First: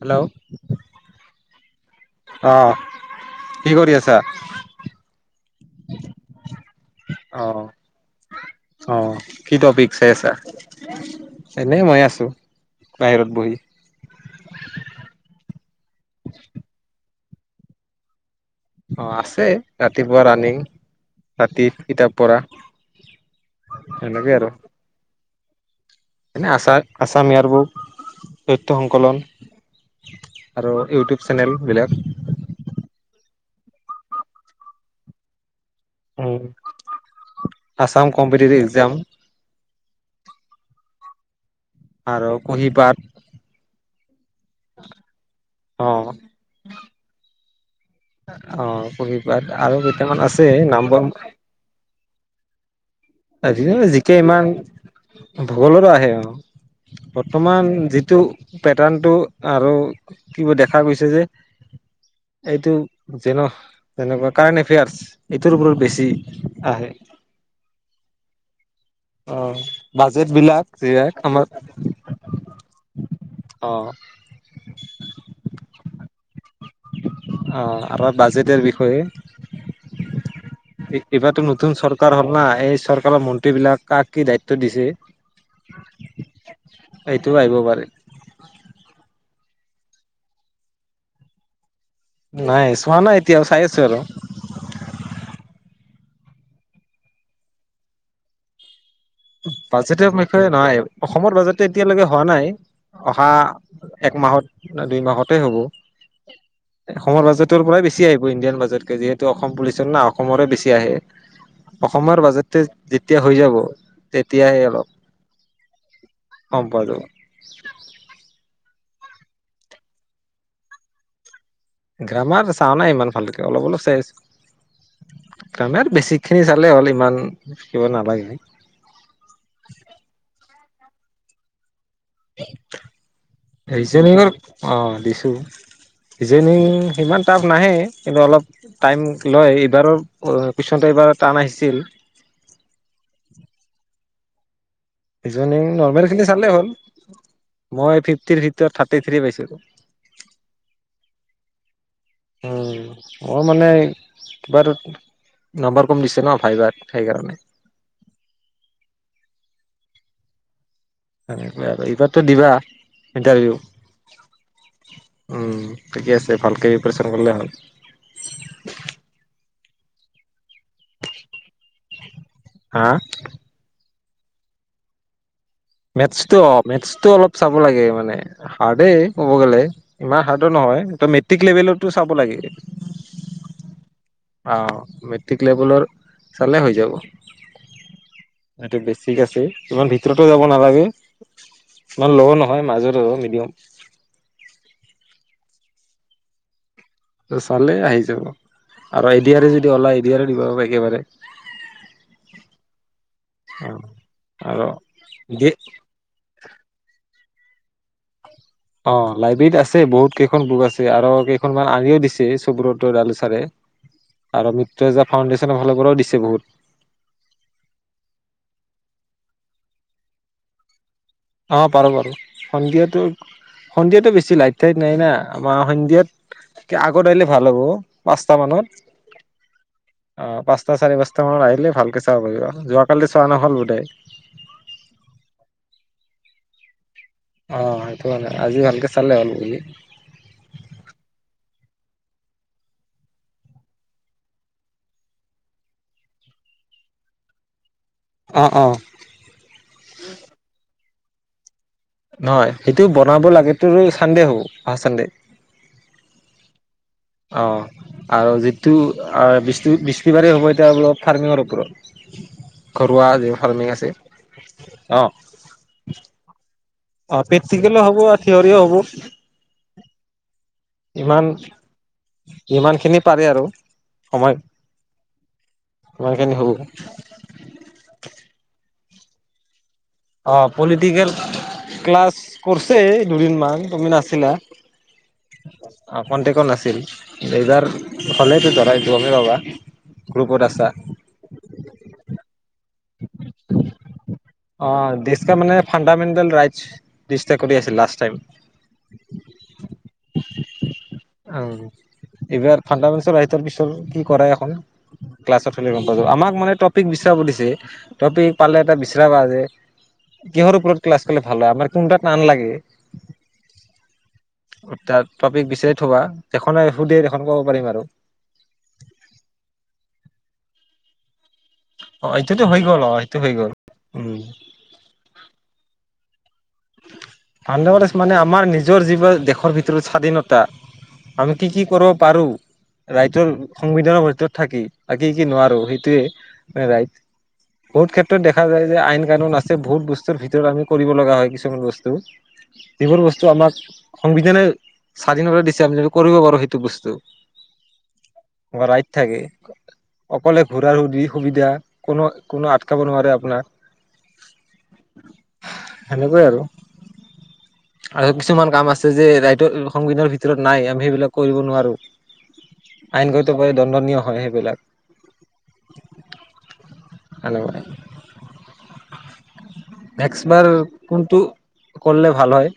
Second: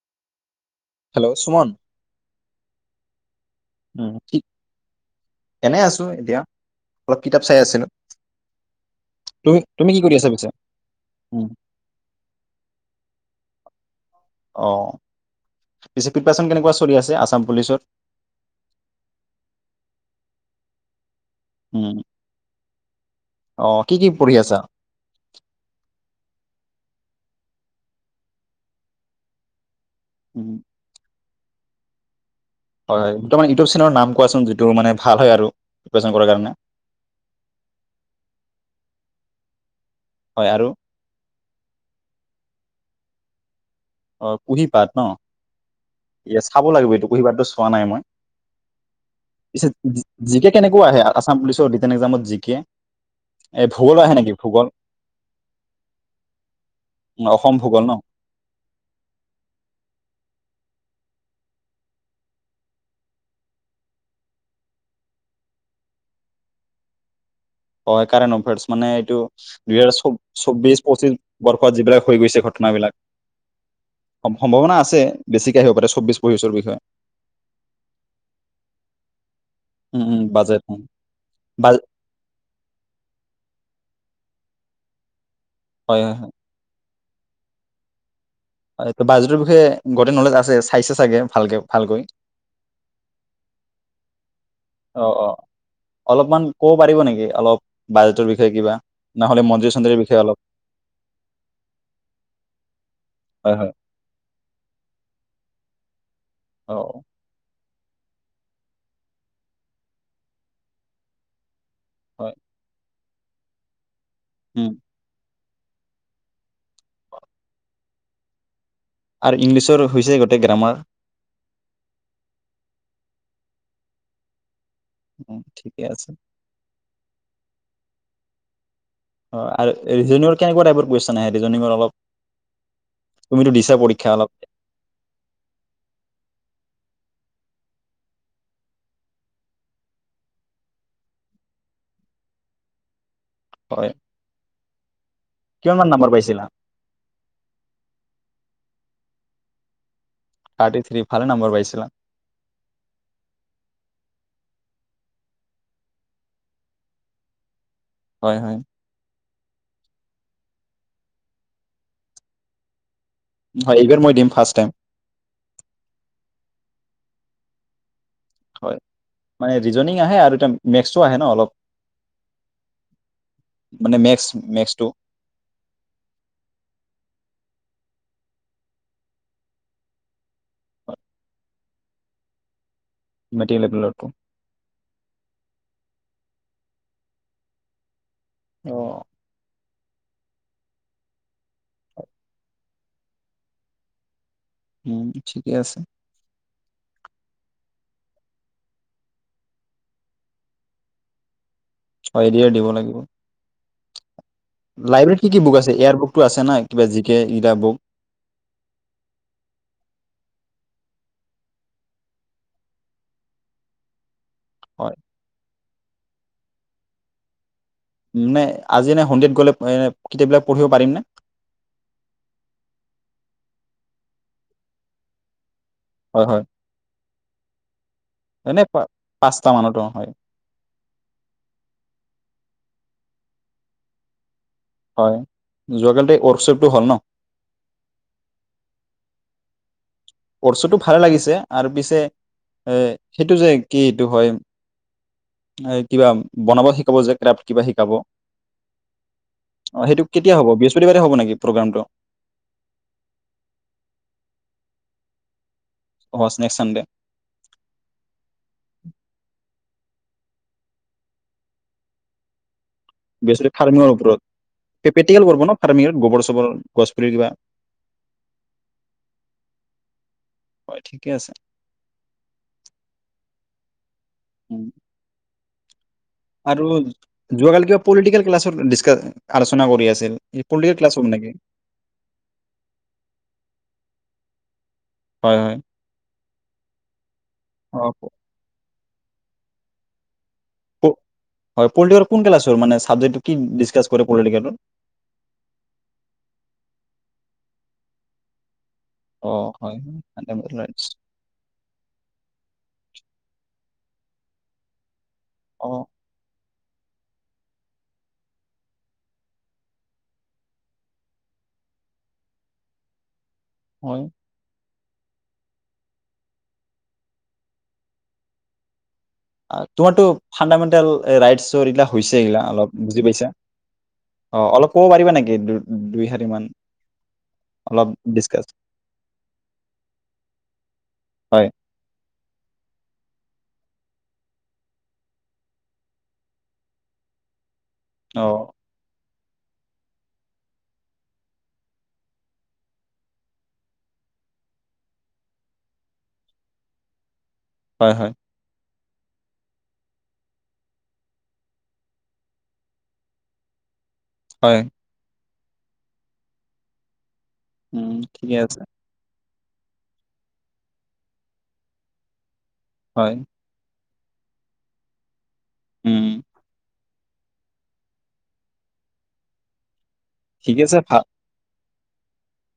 Hello hello Suman আহ কি কৰি উম আছা ঠিক এনে আছো এতিয়া অলপ কিতাপ চাই আহ আছিলো আহ তুমি কি তুমি টপিক কৰি চাই আছা পিছে উম এনে মই আছো বাহিৰত বহি অ পিছে প্ৰিপেছন কেনেকুৱা চলি আছে আচাম পুলিচত অ আছে ৰাতিপুৱা ৰানিং ৰাতি উম কিতাপ পঢ়া। অ কি কি এনেকে পঢ়ি আৰু। আছা এনে আচা, আচাম ইয়েৰ বুক তথ্য সংকলন। উম আৰু ইউটিউব চেনেল বিলাক হয় দুটামান ইউটিউব চেনেলৰ নাম কোৱাচোন যিটোৰ মানে ভাল হয় আৰু প্ৰিপাৰেচন কৰাৰ উম কাৰণে আছাম কম্পিটিটিভ এক্সজাম। হয় আৰু? আৰু কুঁহিপাত। অ কুঁহিপাট ন অ', ইএচ চাব লাগিব এইটো কুঁহিপাত তো পোৱা নাই মই, অ', কুঁহিপাত পিছে আৰু জি কেইটামান জি আছে কে কেনেকুৱা আহে আ আছাম পুলিচৰ ৰিটেন একজামত জি কে এ আজিকালি ভূগোল জি আহে কে নেকি ইমান ভূগোল ভূগোলত আহে অ উম, অসম বৰ্তমান ভূগোল ন যিটো প্ৰেটাৰ্ন টো আৰু কিবা দেখা গৈছে যে এইটো যেন যেনেকুৱা কাৰ্নএফেয়াৰ্চ এইটোৰ ওপৰত বেছি আহে। অ কাৰন অফাৰ্চ। মানে এইটো অ দুহেজাৰ চৌ বাজেট বিলাক চৌব্বিশ, যিবিলাক পঁচিশ আমাৰ বৰ্ষত যিবিলাক হৈ গৈছে ঘটনা বিলাক, অ সম সম্ভাৱনা আছে বেছিকে আহিব পাৰে চৌব্বিশ পঁচিশ ৰ বিষয়ে। অ আৰ বাজেটেৰ বিষয়ে। এ উম উম বাজেট এইবাৰটো বা নতুন চৰকাৰ হ'ল না এই চৰকাৰৰ মন্ত্ৰী বিলাক কাক কি দায়িত্ব দিছে? হয় এইটোও আহিব পাৰে। হয়, বাজেটৰ বিষয়ে গোটেই নলেজ আছে চাইছে চাগে ভালকে ভালকৈ। নাই চোৱা নাই এতিয়াও চাই আছো আৰু অ অ অলপমান কব পাৰিব নেকি অলপ বাজেটৰ বিষয়ে কিবা? নহ'লে মন্দিৰ চন্দিৰৰ বাজেটেৰ অলপ বিষয়ে নহয় অসমৰ বাজেটটো এতিয়ালৈকে হোৱা নাই অহা হয় হয় এক মাহত, দুই মাহতে হব অ এসময়ৰ বাজেটৰ পৰাই বেছি ছি আহিব ইণ্ডিয়ান বাজেতকে যিহেতু অসম পুলিচত না অসমৰে বেছি আহে। অসমৰ হয় বাজেতে যেতিয়া হৈ যাব তেতিয়াহে উম অলপ গমপোৱা যাব। আৰু ইংলিছৰ হৈছে গোটেই গ্ৰামাৰ গ্ৰামাৰ চাও নাই ইমান খালিকে অলপ অলপ চাই আছো। ঠিকে গ্ৰামাৰ আছে বেছিক খিনি চালে হ'ল ইমান কিবা নালাগে। [unintelligible] অ আৰু ৰিজনিং ৰ কেনেকুৱা টাইপৰ কুৱেশ্যন আহে ৰিজনিং ৰ অলপ তুমিতো দিছা পৰীক্ষা অলপ ৰিজনিংৰ, অ দিছো। ৰিজনিং সিমান টাফ নাহে কিন্তু অলপ টাইম লয় এইবাৰৰ কুৱেশ্যনটো এইবাৰ টান আহিছিল হয় বিজনে কিমান মান নৰ্মেল নাম্বাৰ খিনি পাইছিলা চালে হ'ল, মই ফিফটিৰ ভিতৰত থাকো টিথ্ৰী পাইছিলো। থাৰ্টি থ্ৰী ভালে নাম্বাৰ পাইছিলা উম, মই মানে কিবাটোত নম্বৰ কম দিছে ন? ভাইবাৰ সেইকাৰণে। হয়, হয়। [unintelligible] এইবাৰতো দিবা? ইনটাৰভিউ। হয় এইবাৰ মই দিম ফাৰ্ষ্ট টাইম উম, ঠিকে আছে ভালকে‌ [unintelligible] [unintelligible] হ'ল। হয়, মানে ৰিজনিং আহে আৰু এত মেটচো আহে ন অলপ? হা? মানে মেক্স, মেক্সটো মেথছটো অ', মেথছটো অলপ চাব লাগে মানে হাৰ্ডেই ক'ব গ'লে ইমান হাৰ্ডো নহয় ত' মেট্ৰিক লেভেলৰতো চাব লাগে। মেট্ৰিক লেভেলৰটো অহ, মেট্ৰিক লেবেলৰ চালে হৈ যাব। সটো অ বেছিক আছে [unintelligible] [unintelligible] যাব নালাগে, [unintelligible] মাজৰো মিডিয়াম। উম, ঠিকেই আছে। চালে আহি যাব আৰু এ দি য়াৰে যদি ওলাই এ দি য়াৰে দিবা একেবাৰে। অ', এ‌ দি আৰ দিব লাগিব, অ আৰু লাইব্ৰেৰীত কি, কি দিয়ে বুক আছে? এয়াৰ বুকতো আছে না? কিবা জি [unintelligible] অ', লাইব্ৰেৰীত আছে বহুত কেইখন বুক আছে আৰু কেইখনমান আনিও দিছে সুব্ৰত ডালুচাৰে। আৰু হয় মিত্ৰজা ফাউণ্ডেশ্যনৰ ফালৰ পৰাও দিছে বহুত। নে আজি এনে সন্ধিয়াত গ'লে এ কিতাপ বিলাক পঢ়িব পাৰিম নে? অ', পাৰ বাৰু সন্ধিয়াটো, সন্ধিয়াটো বেছি লাইট চাইট নাই না। অ', হয় সন্ধিয়াত হয় কে আগত আহিলে ভাল হ'ব পাঁচটা এনে পা মানত পাঁচটা মানত হয় অ', পাঁচটা, চাৰে পাঁচটা মানত আহিলে ভালকে চাব পাৰিবা যোৱা কালি চোৱা নহ'ল [unintelligible] হয়, যোৱাকালিতে ৱৰ্কশ্বপটো হ'ল ন? অ', সেইটো কাৰণে আজি ভালকে চালে হ'ল বুলি। কৰ্চোটো ভাল লাগিছে আৰু পিছে এ সেইটো যে, কি এইটো হয়, এ কিবা বনাব শিকাব যে, ক্ৰাফ্ট কিবা শিক কাব অ', সেইটো কেতিয়া হ'ব? বৃহ [unintelligible] বাৰে হ'ব নেকি প্ৰগ্ৰামটো? নহয় সেইটো বনাব লাগেটো চানডে হ'ব অ', চানডে। অ', ক্সে চান দে অ', আৰু যিটো আ' [unintelligible] বৃস্তিবাৰেই হ'ব, [unintelligible] ফাৰ্মিঙৰ ওপৰত ঘৰুৱা যি ফাৰ্মিং আছে ফাৰ্মিঙৰ ওপৰত অ পে-পেটিকেল কৰিব ন? ফাৰ্মিঙৰ গোবৰ চোবৰ গছ পুলি অ কিবা প্ৰেক্টিকেলো হ'ব আৰু থিয়ৰও হ'ব হয় ঠিকে ইমান আছে ইমানখিনি পাৰে আৰু সময় উম, ইমান খিনি হ'ব আৰু যোৱা কালি কিবা পল্ডিকেল ক্লাছৰ দি আলোচনা কৰি আছে অ পলিটিকেল ক্লাছ কৰিছে দুদিন মান তুমি নাচি দিনা হয় হয় অ কণ্টেক কো নাছিল এইবাৰ অ প- হ'লেতো ধৰাই গমি বাবা হয় পল্ডিকেল কোন ক্লাছৰ মানে চাবজেকটো কি দিস্কাছ অ দিস্কাছ ক মানে ফাণ্ডামেণ্টেল ৰাইট কৰি আছিল লাষ্ট টাইম অ হয় ফাণ্ডামেণ্টেল ৰাইটছ উ এইবাৰ ফাডামেচেলৰ পিছত কি কৰা এখন ক্লাছ অ হ'লে গম পাব আমাক মানে তপ টপিক বিচৰা বুলিছে টপিক পালে এটা বি যে কিহৰ ওপৰত ক্লাছ কৰিলে ভাল হয় আমাৰ কোনো তান লাগে হয় তাৰ টপিক বিচাৰি থব দেখনে সুধে দেখ কব পাৰিম আৰু তোমাৰতটো ফাণ্ডামেণ্টেল ৰাইটছ এইগিলা অ হৈছে এইগিলা এইটোতো হৈ অলপ গ'ল অ বুজি সেইটো পাইছে হৈ গ'ল উম অ অলপ ক'ব পাৰিবা নেকি দুইহাৰীমান অন্ধ্ৰপদেশ মানে আমাৰ নিজৰ যিবিলাক দেশৰ ভিতৰত স্বাধীনতা আমি হয় কি কি কৰিব পাৰো ৰাইটৰ সংবিধানৰ ভিতৰত থাকি থাকি কি নোৱাৰো সেইটোৱে ৰাইট বহুত ক্ষেত্ৰত অ দেখা যায় যে আইন কাৰণ নাছে বহুত বস্তুৰ ভিতৰত আমি কৰিব লগা হয় কিছু বস্তু যিবোৰ বস্তু আমাক সংবিধানে স্বাধীনভাৱে দিছে আমি যদি কৰিব পাৰো সেইটো বস্তু হয় হয় ৰাই থাকে অকলে ঘূৰাৰো সু সুবিধা কোনো কোনো আটকাব নোৱাৰে আপোনাক হয় সেনেকুৱাই আৰু তি উম আৰু ঠিকে কিছুমান কাম আছে যে ৰা সংবিধানৰ ভিতৰত নাই আমি সেইবিলাক কৰিব নোৱাৰোঁ আইন হয় গ়িত প দণ্ডনীয় হয় সেইবিলাক উম আনেে মে মে্সবাৰ ঠিক আছে ভাল কোনটো কৰলে ভাল হয়।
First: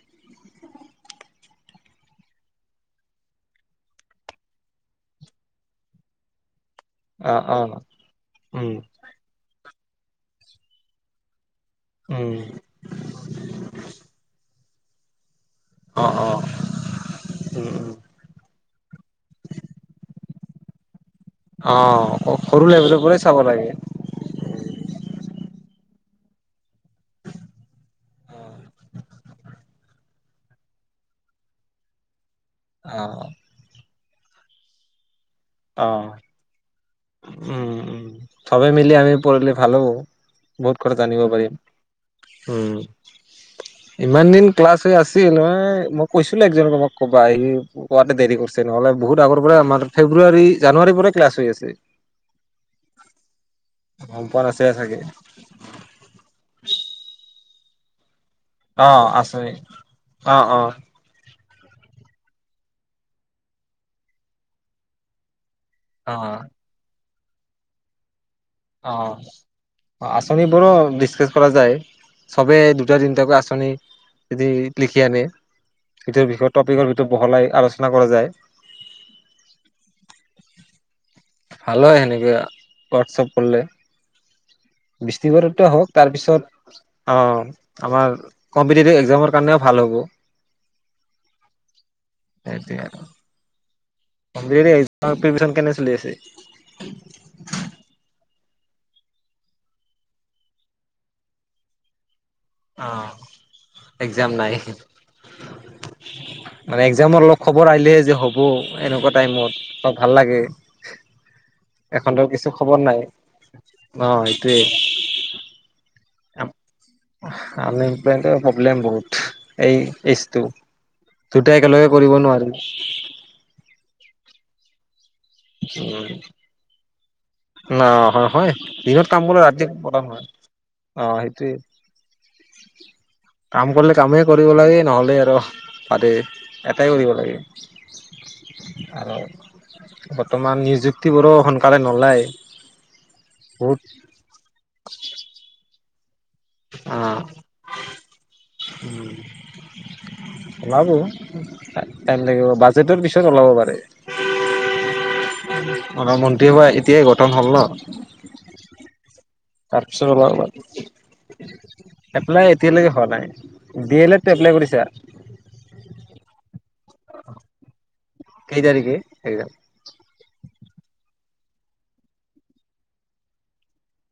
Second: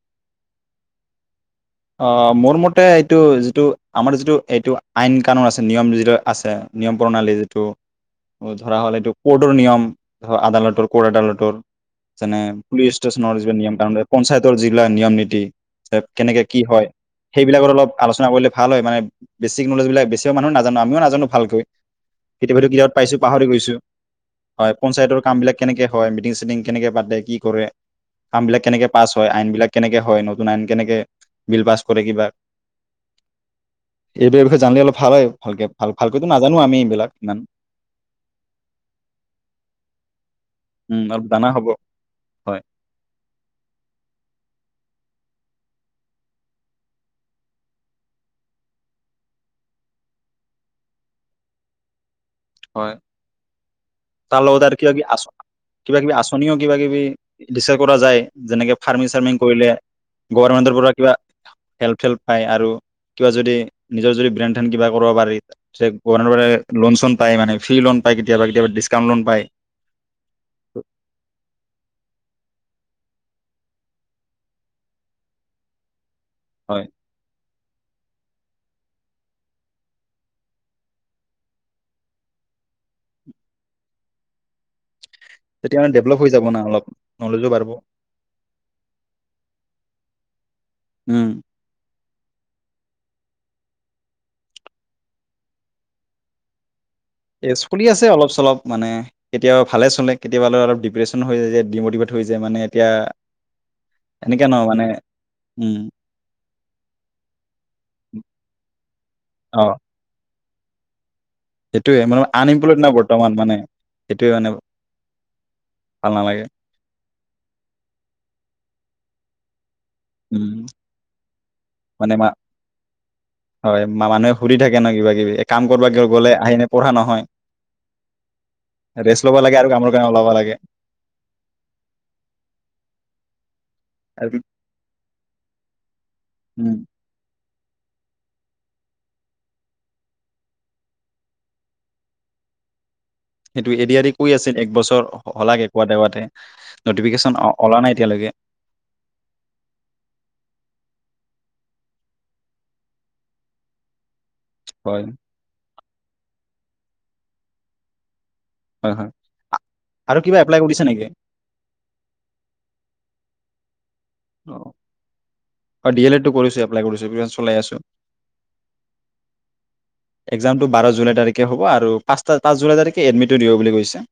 অ মোৰ মতে এইটো যিটো আমাৰ যিটো এইটো আইন কানুন আছে নিয়ম যিটো আছে নিয়ম প্ৰণালী অ', যিটো অ', উম, ধৰা হ'ল এইটো ক'ৰ্টৰ নিয়ম ধ আদালটৰ কদালটৰ উম, যেনে পুলিচ ষ্টেচনৰ যি নিয়ম তামানে পঞ্চায়তৰ যি বিলাক নিয়ম নীতি অ', অ', কেনেকে হয় সেইবিলাকত উম, অলপ উম, আলোচনা কৰিলে ভাল হয় মানে বেছিক নলেজবিলাক বেচিভাগ মানুহে নাজানো আমি নাজানো ভালকৈ অ', সৰু কেতিয়াবা কিতাপত লেভেলৰ পাইছো পৰাই চাব পাহৰি লাগে। গৈছো হয় পঞ্চায়তৰ কাম বিলাক কেনেকে হয় মিটং চিটং কেনেকে পাতে কি কৰে কাম বিলাক কেনেকে পাছ হয় আইন বিলাক কেনেকে হয় নতুন আইন কেনেকে বিল পাছ কৰে কিবা অ এইবোৰৰ বিষয়ে জানিলে অলপ ভাল হয়। ভাল অ', ভালকৈটো নাজানো আমি এইবিলাক। ইমান উম উ চবে মিলি আমি পঢ়লে ভাল হ'ব বহুত কথা উম জানিব অলপ জানা পাৰিম হ'ব হয় উম ইমান দিন ক্লাছ হৈ আচিল হয় মই কৈছিলো একজনক কোমাক ক'বা আহি কোৱাতে দেৰি কৰিছে নহ'লে বহুত আগৰ পৰাই আমাৰ ফেব্ৰুৱাৰী জানুৱাৰীৰ পৰাই ক্লাছ হৈ আছে। হয় গম তাৰ পোৱা লগত নাছিলে আৰু কিবা চাগে কিবি আচ কিবা কিবি আচনিও কিবা কিবি দিস্কাছ কৰা যায়। যেনেকে অ', ফাৰ্মিং চাৰ্মিং আছে কৰিলে অ', অ', গৰমেণ্টৰ পৰা কিবা হেল্প চেল্প পাই আৰু কিবা যদি নিজৰ যদি ব্ৰেন ধেন কিবা কৰিব পাৰি যে গৰ্ভমেন্তৰ অ', পৰা লোন চন পাই মানে ফ্ৰি লোন পাই অ আচনি বোৰো ডিছকাছ কৰা যায় চবে দু [unintelligible] আছনি যদি লিখি আনে। ইটোৰ বিষয়ে হয় টপিকৰ ভিতৰত বহলাই আলোচনা কৰা যায়। [inaudible] ভাল হয় সেনেকে হোৱাটছপ কৰিলে। বৃষ্টিবাৰৰটো তেতিয়া হওক মানে ডেভেলপ হৈ যাব না তাৰপিছত অলপ অ নলেজো বাঢ়িব আমাৰ কম্পিটটিভ একজামৰ কাৰণেও ভাল হ'ব। উম সেইটোয়ে আৰু, কম্পিতেটিভ একজামৰ প্ৰিপাৰেচন কেনেকা চলি আছে? এ চলি আছে অলপ চলপ মানে কেতিয়াবা ভালে চলে কেতিয়াবা অলপ দিপ্ৰেচনো হৈ যায় যে দিমতিভেত অ একজাম এনেকে নাই ন মানে উম মানে এক্জামৰ অলপ খবৰ আহিলেহে যে হ'ব এনেকুৱা টাইমত ভাল লাগে সেইটোোৱে মানে এখনতো কিছু খবৰ আনএমপ্লয়ড নাই বৰ্তমান মানে সেইটোোৱে মানে ভাল নালাগে আমি প্ৰব্লেম বহত এই এইজটো উম দুট একেলগে মানে কৰিব মা নোৱাৰি ফুৰি থাকে ন কিবা কিবি এ, কাম উ কৰবা গ- গ'লে আহি এনে পঢ়া নহয় ন হয় হয় দিনত কাম ৰেষ্ট ল'ব কৰিলে লাগে ৰাতি আৰু কামৰ কৰা কাৰণে নহয় ওলাব লাগে অ সেইটোয়ে কাম কৰিলে কামেই আৰু কৰিব লাগে নহলে কহ বতেে উম এটাই কৰিব লাগে আৰু বৰ্তমান নিযুক্তিবোৰো সোনকালে নলয় সেইটো এৰি এ কৈ আছিল এক বছৰ হলাগে পোৱা দেৱাতে অ নটিফিকেশন ওলা নাই এতিয়ালৈকে ওলাব টাইম লাগিব বাজেটৰ পিছত ওলাব পাৰে হয় মন্ত্ৰীসভা এতিয়াই গঠন হ'ল ন হয় হয় তাৰপিছত আৰু অলপ কিবা এপ্লাই কৰিছে নেকি অলপ এপলাই এতিয়ালৈকে হোৱা নাই বি এল এডটো অ এপ্লাই কৰিছা চ আছ কেই তাৰিখে একদম এক্জামটো বাৰ জুল তাৰিখে হ'ব আৰু পাঁচটা পাঁচ জুলাই তাৰিখে এডমিটটো দিব বুলি কৈছে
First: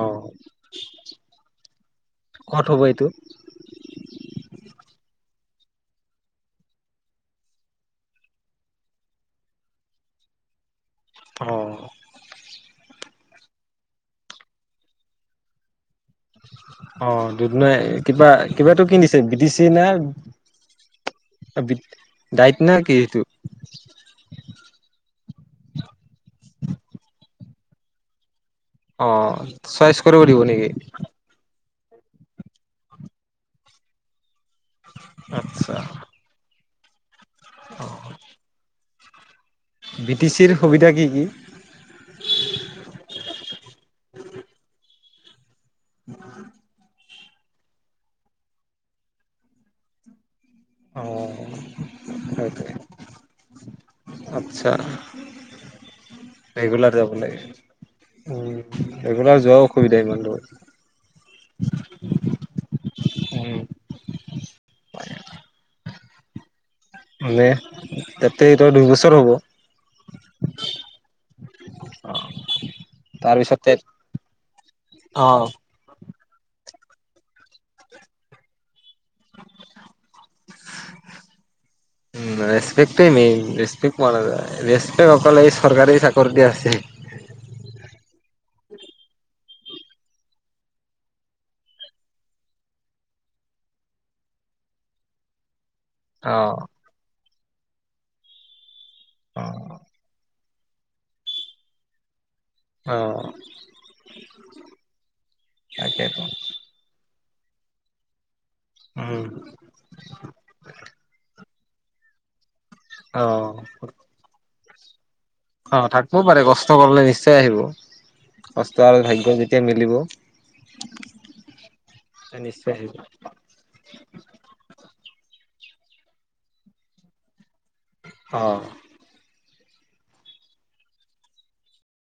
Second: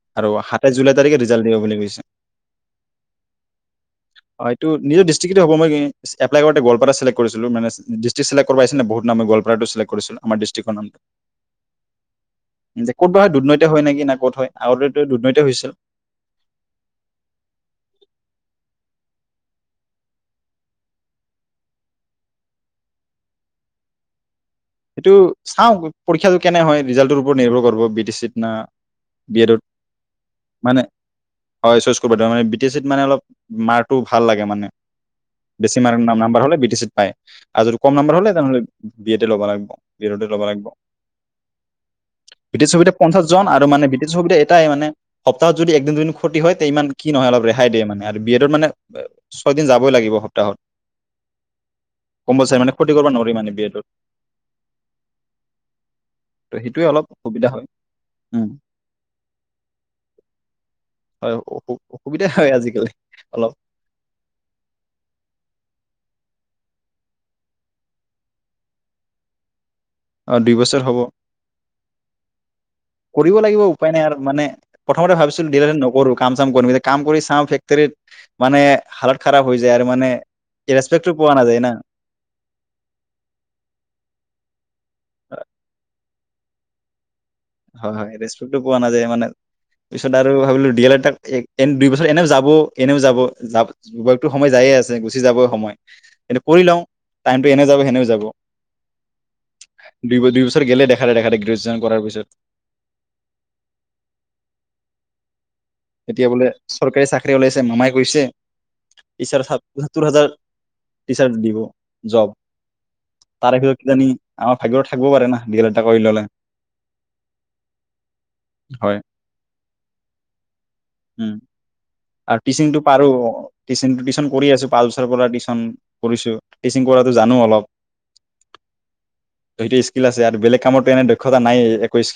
অ আৰু সাত জুলাই তাৰিখে ৰিজাল্ট দিব বুলি কৈছে ক'ত হ'ব এইটো হয় এইটো নিজৰ ডিষ্ট্ৰিকটটো হ'বই এপল কৰতে গালপাৰা চেক্ কৰিছিলো মানে ডিষ্টিক চে্ট কৰ পি ননে বহুত ন ম গোৱপাৰাতটো চেক্ট কৰিছিলো আমাৰ ডিষ্টিক্ৰ নামটো ত ক'ত ব হয় দুৰ্নৈতি হয় নেকি না ক'ত হয় আগতেতো দুৰ্নৈতি হৈছিল অ দুদ নাই কিবা কিবাাতটো কিনিছে বিদি চি না ডাইট না কি সেইটো টো চাওঁ পৰীক্ষাটো কেনে হয় ৰিজাল্টটো পৰতৰ্ভৰ কৰিব বি টি চিত না অ বি এডত চইচ কৰিব দিব নেকি মানে হয় চচ কৰিব মানে বি টি চিত মানে অলপ মাৰ্কটো ভাল লাগে মানে আচ্ছা। বেছি মাৰৰ ন নাম্বাৰ হলে ব্ৰটি চি হয় আজদি কম নাম্বাৰ হলে তেনেহ'লে বিয়াতে ল'ব বি টি চিৰ লাগিব [unintelligible] সুবিধা কি কি? ব্ৰিটিছ সুবিধা পঞ্চাশ জন আৰু মানে ব্ৰিটিছ সুবিধা এটাই মানে তাত যদি একদিন দুইদিন ক্ষতি হয় তে ইমান কি নহয় অলপ ৰেহাই দিয়ে মানে আৰু বি এডত মানে ছয় দিন যাবই লাগিব সপ তাহত অ কম বইচাই মানে সেইটোৱে ক্ষতি কৰিব নোৱাৰি মানে বিয়াটোত। আচ্ছা সেইটোৱে ৰেগুলাৰ অলপ যাব অসুবিধা হয় লাগে উম ৰেগুলাৰ যোৱাও অসুবিধা ইমান দুৰ। হয় অসুবিধাই হয় আজিকালি। অলপ উম। মানে তাতে এইটো দুই বছৰ হ'ব। অ দুই বছৰ হ'ব কৰিব লাগিব তাৰপিছত উপায় নাই আৰু মানে প্ৰথমতে অ ভাবিছিলো [unintelligible] নকৰো কাম চাম কৰিম এতিয়া কাম কৰি চাওঁ ফেক্টৰীত মানে হালত খাৰাপ হৈ যায় আৰু মানে ৰেচপেক্টো পোৱা নাযায় না। উম ৰেচপেক্টটোৱে এই সকল এই চৰকাৰী [unintelligible] আছেই হয় হয় ৰেস্পেক্টো পোৱা নাযায় মানে পিছত আৰু ভাবিলো দিল এটাত এন দুই বছৰ এনেও যাব এনেও যাব য যতো সময় যায়ে আছে গুচি যাবই সময়। অ এনে কৰিলওঁ। টাইমটো এনেও যাব সেনেও যাব। অ দুইব দিউচ্। [unintelligible] গ্ৰেজুচন কৰাৰ পিছত। অহ। এতিয়া বোলে চৰকাৰী চাক ওলাইছে মামাই কৈছে। টি উম। চাৰট সত্তৰ হাজাৰ টিচাৰক দিব। জব। তাৰে ভিতৰত কিজানি আমাৰ ভাগ্য অহ থাকবও পাৰে কষ্ট কৰিলে নিশ্চয় আহিব কষ্ট হয় আৰু ভাগ্য যে মিলিব। উম আৰু টিচিং নিশ্চয় টো পাৰো আহিব টিচিং টো টিউচন কৰি আছো পা টিচন কৰিছো টিচিং কৰাটো জানো অলপ। অহ। সেইটো ইস্কিল আছে আৰু বেলেগ কামৰতো এনে দক্ষতা নায়ে একো ইস্কিল